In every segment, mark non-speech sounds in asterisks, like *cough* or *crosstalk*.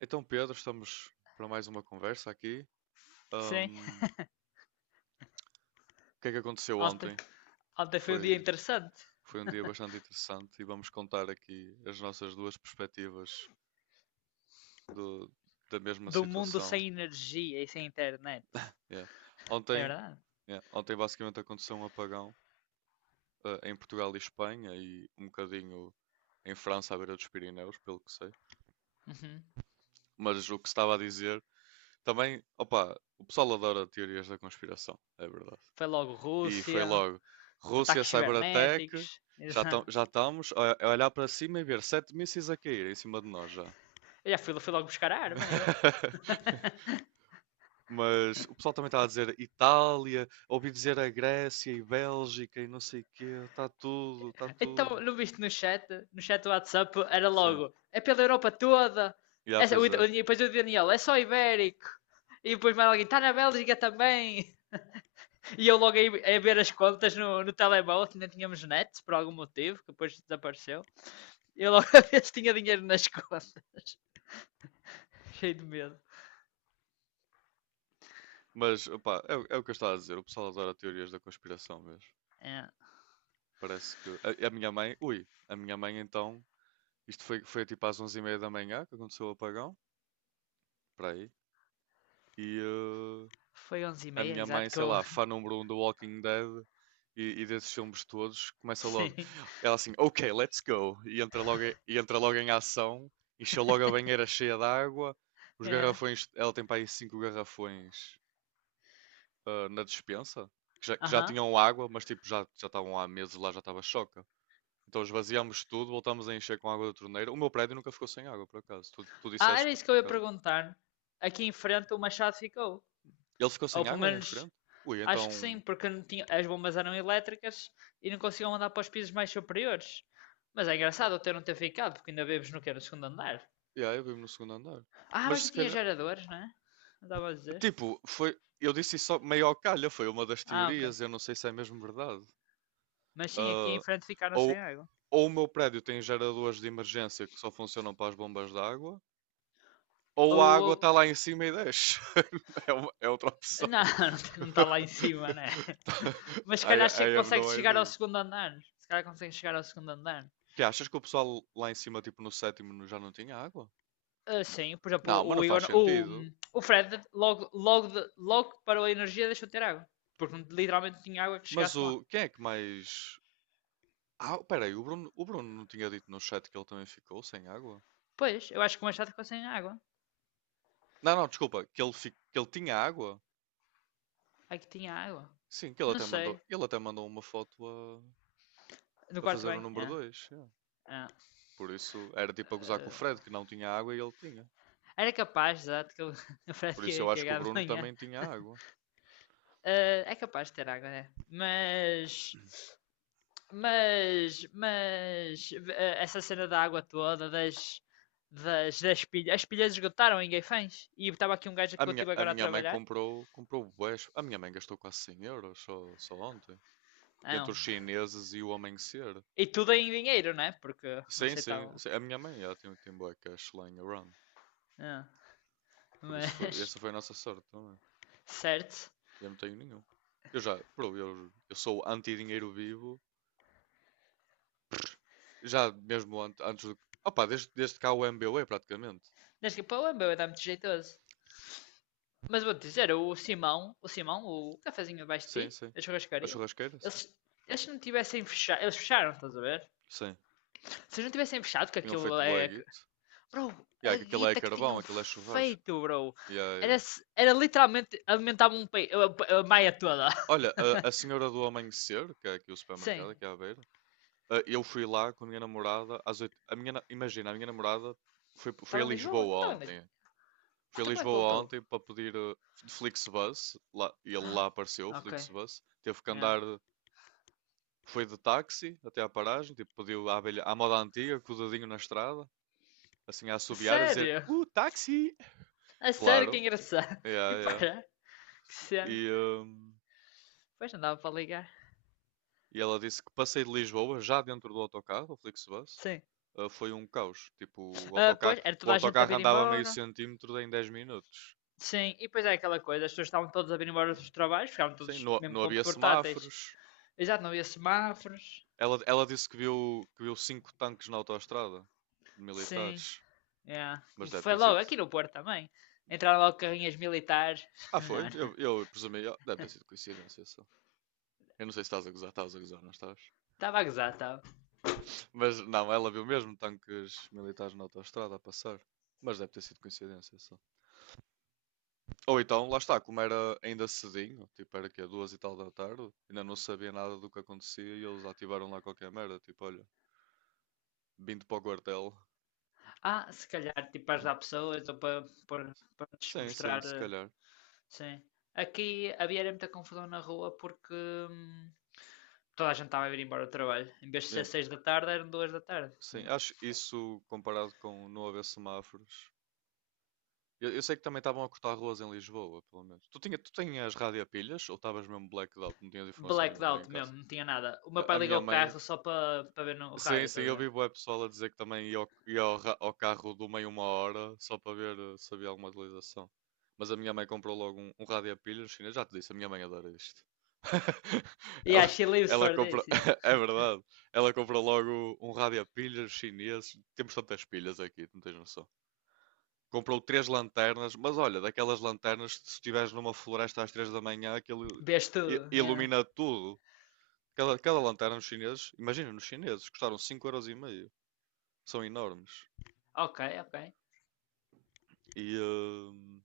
Então, Pedro, estamos para mais uma conversa aqui. Sim, Ahm, o que é que aconteceu ontem, ontem? ontem foi um dia Foi, interessante. foi, um dia bastante interessante e vamos contar aqui as nossas duas perspectivas do- da mesma Do mundo situação. sem energia e sem internet. Yeah. É Ontem, verdade. yeah, ontem basicamente aconteceu um apagão, em Portugal e Espanha e um bocadinho em França, à beira dos Pirineus, pelo que sei. Uhum. Mas o que se estava a dizer também, opa, o pessoal adora teorias da conspiração, é verdade. Foi logo E foi Rússia, logo Rússia ataques cibernéticos. Cyberattack. *laughs* Já, Exato. já estamos a olhar para cima e ver sete mísseis a cair em cima de nós já. Eu já fui logo buscar a arma, eu. *laughs* *laughs* Mas o pessoal também está a dizer Itália, ouvi dizer a Grécia e Bélgica e não sei o quê. Está tudo, está Então, tudo. não viste no chat? No chat do WhatsApp era Sim. logo. É pela Europa toda. Já, É, o, pois o, é. depois o Daniel, é só ibérico. E depois mais alguém, está na Bélgica também. *laughs* E eu logo aí a ver as contas no telemóvel, que ainda tínhamos net, por algum motivo, que depois desapareceu. Eu logo *laughs* a ver tinha dinheiro nas *laughs* contas. Cheio de medo. Mas, opá, é, é o que eu estava a dizer. O pessoal adora teorias da conspiração mesmo. É. Parece que... A minha mãe... Ui, a minha mãe então... Isto foi tipo às 11:30 da manhã que aconteceu o apagão. Para aí. E, eh, Foi onze e a meia, minha mãe, exato, que sei eu... lá, fã *laughs* número um do Walking Dead e desses filmes todos, começa logo. Sim. Ela assim, ok, let's go. E entra logo em ação, encheu logo a banheira cheia de água, os É. garrafões, ela tem para aí cinco garrafões na despensa, que já Aham. Uhum. tinham água, mas tipo, já estavam há meses lá, já estava choca. Então esvaziamos tudo, voltamos a encher com água da torneira. O meu prédio nunca ficou sem água, por acaso. Tu Ah, disseste era que a isso que eu tua ia casa. perguntar. Aqui em frente o Machado ficou. Ele ficou Ou sem pelo água aí em menos, frente? Ui, acho então. que sim, porque não tinha... as bombas eram elétricas e não conseguiam andar para os pisos mais superiores. Mas é engraçado até não ter ficado, porque ainda vives no que era o segundo andar. E yeah, aí, eu vivo no segundo andar. Ah, Mas mas já se tinha calhar. geradores, não é? Não estava a dizer. Tipo, foi. Eu disse isso só meio ao calha, foi uma das Ah, ok. teorias, eu não sei se é mesmo verdade. Mas sim, aqui em Ah, frente ficaram sem ou, água. ou o meu prédio tem geradores de emergência que só funcionam para as bombas de água, ou Ou, a ou água está lá em cima e desce. *laughs* É, é outra opção. não, *laughs* não está lá em cima, né? *laughs* Tá- *laughs* Mas se calhar I, I have consegue no chegar ao idea. segundo andar. Se calhar consegue chegar ao segundo andar. Que achas que o pessoal lá em cima, tipo no sétimo, já não tinha água? Ah, sim, por exemplo, Não, mas não o faz Igor, o, sentido. o Fred, logo que parou a energia, deixou de ter água. Porque literalmente não tinha água que Mas chegasse lá. o quem é que mais. Ah, peraí, o Bruno não tinha dito no chat que ele também ficou sem água? Pois, eu acho que o Machado ficou sem água. Não, não, desculpa, que ele, que ele tinha água? Aqui tinha água. Sim, que Não sei. ele até mandou uma foto No a quarto fazer o bem? número É, 2. É. é. Por isso, era tipo a gozar com o Fred, Ah, que não tinha água e ele tinha. era capaz, exato, que o *laughs* o Fred Por que isso ia eu acho que o cagar de Bruno manhã. também tinha água. Ah, é capaz de ter água, né? Mas. Mas essa cena da água toda, das, pilhas. As pilhas esgotaram em Gaifães. E estava aqui um gajo que eu tive A agora a minha mãe trabalhar. Comprou bués. A minha mãe gastou quase 100 euros só, só ontem. Entre Não. os chineses e o amanhecer. E tudo em dinheiro, né? Porque não Sim, sim, aceitavam. sim. A minha mãe, ela tem, tem bué cash lá em Iran. Ah, Por isso, foi- Mas, essa foi a nossa sorte também. *laughs* certo. Eu não tenho nenhum. Eu já, bro, eu sou anti-dinheiro vivo. Já mesmo antes do. Opa, desde cá o MBWay praticamente. Desde que para o Embeu dá muito jeitoso. Mas vou-te dizer, o Simão, o cafezinho abaixo de Sim, ti, sim. a A churrascaria, churrasqueira, sim. eles, eles não tivessem fechado, eles fecharam, estás a ver? Sim. Se eles não tivessem fechado, que Tinham aquilo feito bué é, guito. Bro, Yeah, a que aquilo é guita que carvão, tinham aquilo é churrasco. feito, bro. Yeah, Era, yeah. era literalmente alimentava um a maia toda. *laughs* Olha, a Senhora do Amanhecer, que é aqui o Sim. supermercado, aqui à beira, eu fui lá com a minha namorada às oito. Imagina, a minha namorada foi a Estava em Lisboa? Não Lisboa estava em Lisboa. ontem. Foi a Então como é que Lisboa voltou? ontem para pedir de Flixbus, lá, e ele lá apareceu, o Ok. Flixbus. Teve que Yeah. andar. Foi de táxi até à paragem, tipo, pediu à, abelha, à moda antiga, com o dedinho na estrada, assim a assobiar, a dizer Sério? Táxi! É sério que é Claro, engraçado. *laughs* E yeah, yeah. para, que E, cena. hum, Pois não dava para ligar. e ela disse que passei de Lisboa, já dentro do autocarro, o Flixbus, Sim. Foi um caos. Tipo, o autocarro, Pois, era o toda a gente a autocarro vir andava meio embora. centímetro em 10 minutos. Sim, e depois é aquela coisa, as pessoas estavam todas a vir embora dos trabalhos, ficavam Sim, todos não, mesmo não com havia portáteis. semáforos. Exato, não havia semáforos. Ela disse que viu cinco tanques na autoestrada, Sim. militares, Yeah. mas deve Foi ter logo sido. aqui no Porto também. Entraram logo carrinhas militares. *laughs* Ah, Não, foi? não. Eu presumi, ah, deve ter sido coincidência só. Eu não sei se estás a gozar, estás a gozar, não estás? Estava a gozar, estava. Mas não, ela viu mesmo tanques militares na autoestrada a passar. Mas deve ter sido coincidência só. Ou então, lá está, como era ainda cedinho, tipo era que é duas e tal da tarde, ainda não sabia nada do que acontecia e eles ativaram lá qualquer merda, tipo, olha, vindo para o quartel. Ah, se calhar, tipo, para ajudar pessoas ou para lhes Sim, sim, mostrar. se calhar. Sim. Aqui havia era muita confusão na rua porque toda a gente estava a vir embora do trabalho. Em vez de ser Yeah, 6 da tarde, eram 2 da tarde. sim, Yeah. acho isso comparado com não haver semáforos. Eu sei que também estavam a cortar ruas em Lisboa, pelo menos. Tu, tu tinhas rádio a pilhas ou estavas mesmo blacked out? Não tinhas informação nenhuma aí em Blackout casa? mesmo, não tinha nada. O meu A pai ligou minha o mãe. carro só para ver no Sim, rádio, sim, estás eu a vi ver? bué pessoal a dizer que também ia ao ao carro do meio uma hora só para ver se havia alguma atualização. Mas a minha mãe comprou logo um rádio a pilhas chinês. Já te disse, a minha mãe adora isto. *laughs* Ela, Yeah, she lives Ela for comprou. this, yeah. *laughs* É verdade. Ela comprou logo um rádio a pilhas chinês. Temos tantas pilhas aqui, não tens noção. Comprou três lanternas, mas olha, daquelas lanternas, se estiveres numa floresta às 3 da manhã, aquilo Vês tudo, yeah. ilumina tudo. Cada lanterna nos chineses, imagina, nos chineses, custaram €5,50. São enormes. Ok, ok. E, hum,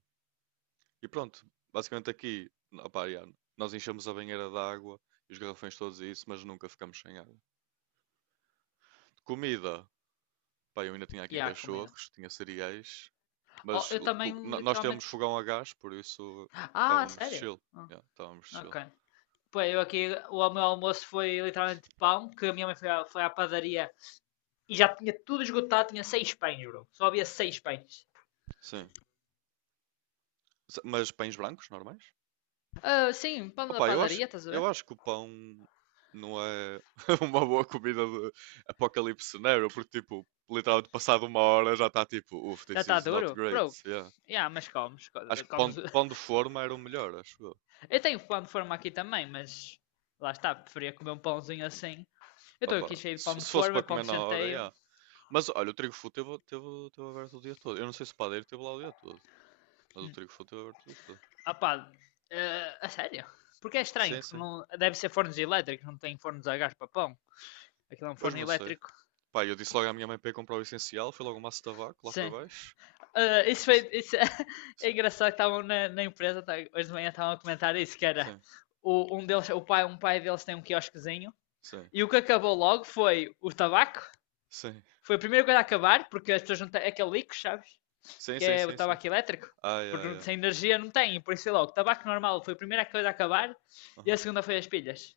e pronto, basicamente aqui, opá, já, nós enchemos a banheira de água e os garrafões todos e isso, mas nunca ficamos sem água. Comida, pá, eu ainda tinha E aqui yeah, a comida. cachorros, tinha cereais, Oh, mas eu também nós temos literalmente. fogão a gás, por isso Ah, estávamos sério? chill. Ah, Já, estávamos chill. ok. Pô, eu aqui, o meu almoço foi literalmente pão, que a minha mãe foi à padaria e já tinha tudo esgotado, tinha seis pães, bro. Só havia seis pães. Sim. Mas pães brancos, normais? Ah, sim, pão da Opa, padaria, estás a eu ver? acho que o pão não é *laughs* uma boa comida de apocalipse scenario, porque, tipo, literalmente passado uma hora já está tipo, uff, Já this está is not duro? great. Bro, Yeah. yeah, mas comes, Acho que pão, comes. Pão de *laughs* forma era o melhor, acho eu. Eu tenho pão de forma aqui também, mas lá está, preferia comer um pãozinho assim. Eu estou Opa, aqui cheio de pão de se fosse para forma, pão comer de na hora, chanteio. yeah. Mas olha, o trigo full teve aberto o dia todo. Eu não sei se o padeiro teve lá o dia todo, mas o trigo full teve aberto o dia todo. Ah pá, a sério? Porque é estranho, Sim, porque sim. não, deve ser fornos elétricos, não tem fornos a gás para pão. Aquilo é um Pois forno não sei. elétrico. Pá, eu disse logo à minha mãe para ir comprar o essencial, foi logo um maço de tabaco lá para Sim. baixo. Isso Eu disse, foi, isso *laughs* é sim, engraçado que estavam na empresa, hoje de manhã estavam a comentar isso, que era sim, o, um deles, o pai, um pai deles tem um quiosquezinho sim, e o que acabou logo foi o tabaco. sim. Foi a primeira coisa a acabar, porque as pessoas não têm é aquele líquido, sabes? Sim, Que sim, é o sim, sim. tabaco elétrico. Ai, ai, Porque ai. sem energia não tem, por isso foi logo. O tabaco normal foi a primeira coisa a acabar e a Aham. segunda foi as pilhas.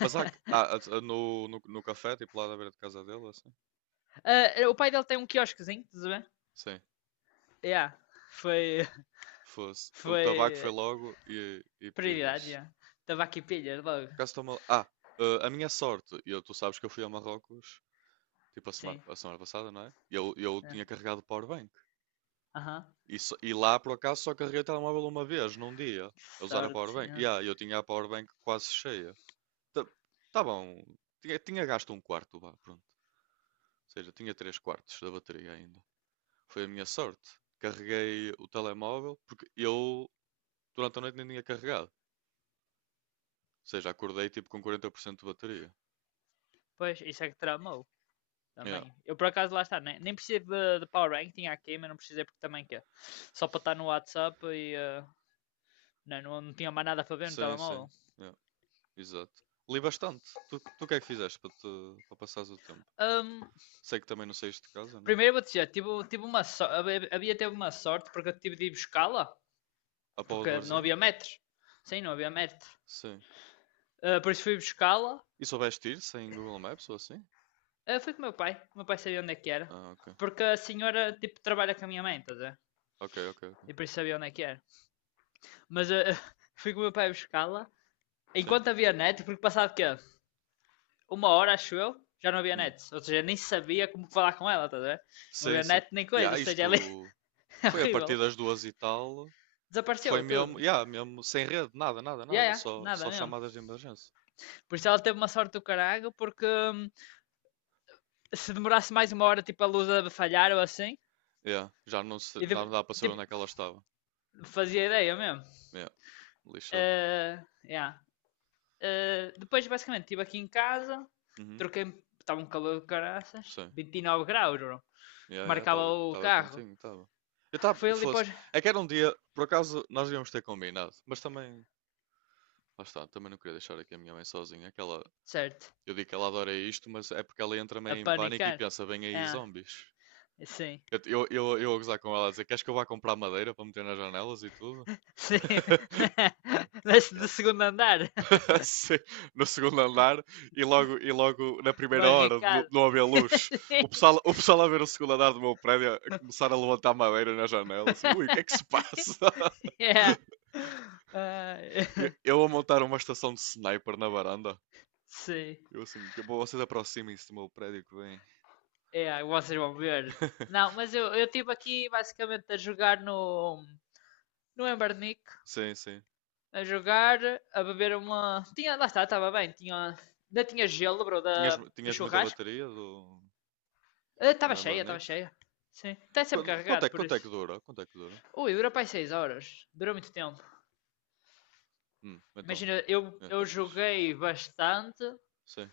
Mas no, no, no café, tipo lá na beira de casa dele, assim? Ah, o pai dele tem um quiosquezinho, tudo bem? Ver? Sim, Yeah. Foi, fosse. O tabaco foi foi logo e prioridade, pilhas. yeah. Estava aqui pilha logo. Por acaso estou mal... Ah, a minha sorte, e eu, tu sabes que eu fui a Marrocos, tipo Sim. a semana passada, não é? E eu Aham. yeah. tinha carregado o powerbank. Aham. E, e lá, por acaso, só carreguei o telemóvel uma vez, num dia, Que a usar a sorte. powerbank. E Yeah. ah, eu tinha a powerbank quase cheia. Tá, tá bom, tinha gasto um quarto, vá, pronto. Ou seja, tinha três quartos da bateria ainda. Foi a minha sorte. Carreguei o telemóvel porque eu durante a noite nem tinha carregado. Ou seja, acordei tipo com 40% de bateria. Pois, isso é que tramou Yeah. também. Eu por acaso lá está, nem preciso de Power Rank, tinha aqui, mas não precisei porque também quer. Só para estar no WhatsApp e não tinha mais nada para ver no Sim, sim. telemóvel. Yeah. Exato. Li bastante. Tu, o que é que fizeste para, te, para passares o tempo? Ahm, Sei que também não saíste de casa, não é? primeiro vou dizer, tive uma havia teve uma sorte porque eu tive de ir buscá-la, A Póvoa do porque não Varzim? havia metros. Sim, não havia metros. Sim. Ah, depois fui buscá-la. E soubeste ir sem Google Maps ou assim? Ah, fui com o meu pai. O meu pai sabia onde é que era. Ah, ok. Porque a senhora, tipo, trabalha com a minha mãe, estás a ver? Ok, ok, ok. E por isso sabia onde é que era. Mas *laughs* fui com o meu pai buscá-la. Sim. Enquanto havia net, porque passava o quê? Uma hora, acho eu, já não havia Hum. net. Ou seja, nem sabia como falar com ela, estás a ver? Não Sim, havia sim. net nem E coisa. Ou há seja, ela é isto. *laughs* Foi a partir horrível. das duas e tal. Desapareceu Foi tudo. mesmo, yeah, mesmo sem rede, nada, nada, Ya, nada, ya, só, nada só mesmo. chamadas de emergência. Por isso ela teve uma sorte do caralho, porque se demorasse mais uma hora, tipo, a luz a falhar ou assim, Yeah, já não, se, e não dá para saber onde tipo, é que ela estava. fazia ideia mesmo. Yeah, lixado. Uh, yeah. Depois, basicamente, estive aqui em casa, Uhum, troquei estava um calor de caraças, sim. 29 graus, bro, que Yeah, yeah, marcava o estava carro. quentinho, estava. Eu estava, Foi ali fosse. para É que era um dia, por acaso, nós íamos ter combinado, mas também, lá está, também não queria deixar aqui a minha mãe sozinha. Aquela, certo, eu digo que ela adora isto, mas é porque ela entra a meio em pânico e panicar. pensa, vem aí Ah, zombies. sim, Eu a gozar com ela a dizer, queres que eu vá comprar madeira para meter nas janelas e tudo? sim. *laughs* *laughs* Desce Yeah. do segundo andar, *laughs* Sim, no segundo andar e logo na primeira hora de barricado. não haver luz, o pessoal a ver o segundo andar do meu prédio a começar a levantar madeira na janela, assim, ui, o que é que se *laughs* passa? Yeah. *laughs* Ah, Eu a montar uma estação de sniper na varanda. sim, Eu assim, que bom, vocês aproximem-se do meu prédio que vem. yeah, vocês vão ver. Não, *laughs* mas eu estive aqui basicamente a jogar no Embernick, Sim, sim. a jogar, a beber uma. Tinha, lá está, estava bem. Tinha, ainda tinha gelo, bro, da, do Tinhas muita churrasco. bateria do, Ah, no estava cheia, Embernick? estava cheia. Sim. Está sempre carregado, por Quanto é que isso. dura? Quanto é que dura? Ui, dura para aí 6 horas. Durou muito tempo. Então. Imagina, eu, É, tá eu fixe. joguei bastante. Sim.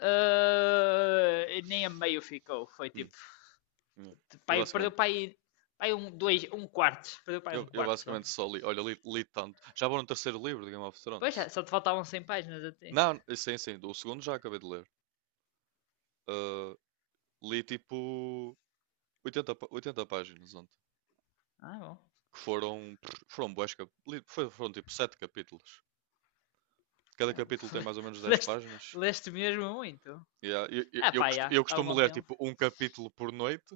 E nem a meio ficou. Foi Hum, tipo. é. Eu Pai, perdeu basicamente. para aí. Pai um, dois, um quarto. Perdeu para aí Eu, um eu quarto só. basicamente só li, olha, li tanto. Já vou no terceiro livro de Game of Pois Thrones. já, só te faltavam 100 páginas a ti. Não, sim, sim, o segundo já acabei de ler. Ah, li tipo 80 páginas ontem. Ah, bom. Que foram, foram bués, foram tipo 7 capítulos. Cada É, capítulo tem mais *laughs* ou menos 10 leste, páginas. leste mesmo muito. Yeah, Ah, pá, já. eu Estava costumo bom ler tempo. tipo um capítulo por noite.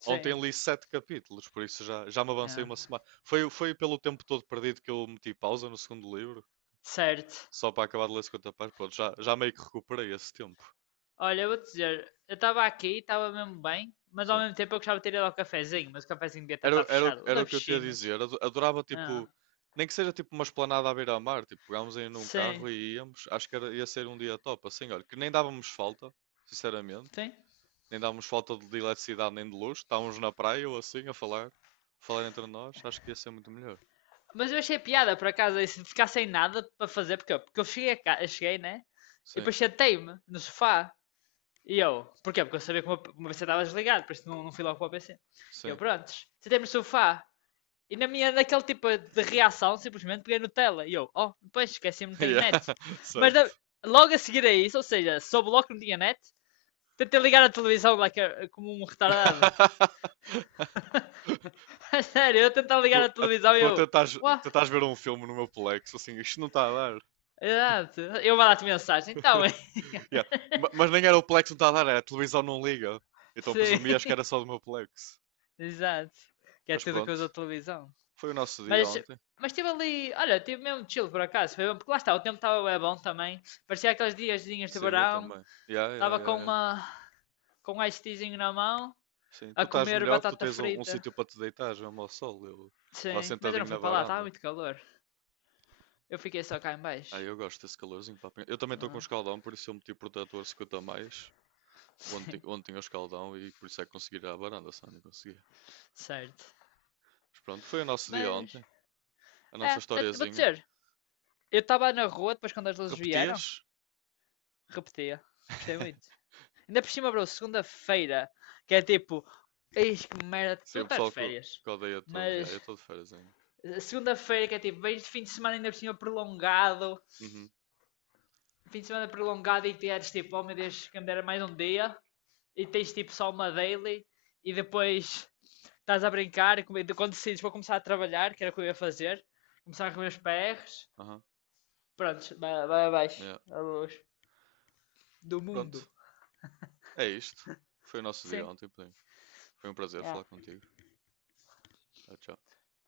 Sim. Ontem li 7 capítulos, por isso já, já me avancei É. uma semana. Foi pelo tempo todo perdido que eu meti pausa no segundo livro. Certo. Só para acabar de ler 50 páginas, pronto, já, já meio que recuperei esse tempo. Olha, eu vou te dizer, eu estava aqui, estava mesmo bem, mas ao Sim. mesmo tempo eu gostava de ter ido ao cafezinho, mas o cafezinho devia estar Era, tá fechado. O era o das que eu te ia piscinas. dizer. Adorava, Ah, tipo, nem que seja tipo uma esplanada à beira-mar. Tipo, pegámos aí num sim. carro e íamos. Acho que era, ia ser um dia top, assim, olha, que nem dávamos falta, sinceramente. Sim. Nem dávamos falta de eletricidade nem de luz. Estávamos na praia ou assim a falar, falar entre nós. Acho que ia ser muito melhor. Mas eu achei piada, por acaso, isso de ficar sem nada para fazer, porque eu, cheguei, a ca- eu cheguei, né? E Sim, depois sentei-me no sofá. E eu, porquê? Porque eu sabia que o meu PC estava desligado, por isso não fui logo para o PC. E eu, sim. prontos, sentei-me no sofá E na minha, naquele tipo de reação, simplesmente peguei no tela. E eu, oh, depois esqueci-me, não *laughs* tenho Yeah, net. Mas certo. da- logo a seguir a isso, ou seja, soube logo que não tinha net, tentei ligar a televisão like, como um retardado. *laughs* *laughs* Sério, eu tentava Tu, ligar a a, televisão e tu a eu, tentares, uau, tentares ver um filme no meu Plex, assim, isto não está a dar. exato. Eu mandar-te mensagem, então. Yeah. Mas nem era o Plex que me estava a dar, era a televisão não liga. *laughs* Então presumi acho que Sim, era só do meu Plex. exato. Que é Mas tudo que pronto, usa a televisão. foi o nosso dia Mas, ontem. mas estive ali, olha, estive mesmo chill por acaso, foi bom, porque lá está, o tempo estava bem bom também. Parecia aqueles diazinhos de Sim, eu verão, também. Yeah, yeah, estava com yeah, yeah. uma com um ice teazinho na mão, Sim, tu a estás comer melhor que tu batata tens um frita. sítio para te deitar, mesmo ao sol. Eu estava Sim, mas eu não sentadinho na fui para lá, estava varanda. muito calor. Eu fiquei só cá em Ah, baixo. eu gosto desse calorzinho. Pá. Eu também estou com um Não escaldão, por isso eu meti o protetor 50 a mais. *laughs* Ontem, sim, ontem tinha o escaldão e por isso é que consegui ir à varanda, senão não conseguia. certo. Mas pronto, foi o nosso dia Mas, ontem. A nossa é, é, vou historiazinha. dizer, eu estava na rua depois quando as luzes vieram, Repetias? repetia. Gostei *laughs* muito. Ainda por cima, bro, segunda-feira, que é tipo, eis que merda, Sim, tu o estás de pessoal férias. que odeia todo. Yeah, eu Mas, estou de férias ainda. Segunda-feira, que é tipo, vens de fim de semana ainda por cima prolongado, Uhum, fim de semana prolongado e tens tipo, oh meu Deus, que me dera mais um dia, e tens tipo só uma daily, e depois estás a brincar, e quando decides vou começar a trabalhar, que era o que eu ia fazer, começar a comer os PRs, aham, pronto, vai abaixo, yeah. a luz do Pronto, mundo. é isto. Foi o nosso dia Sim, ontem, Pedrinho. Foi um prazer falar é. contigo. Tchau, tchau.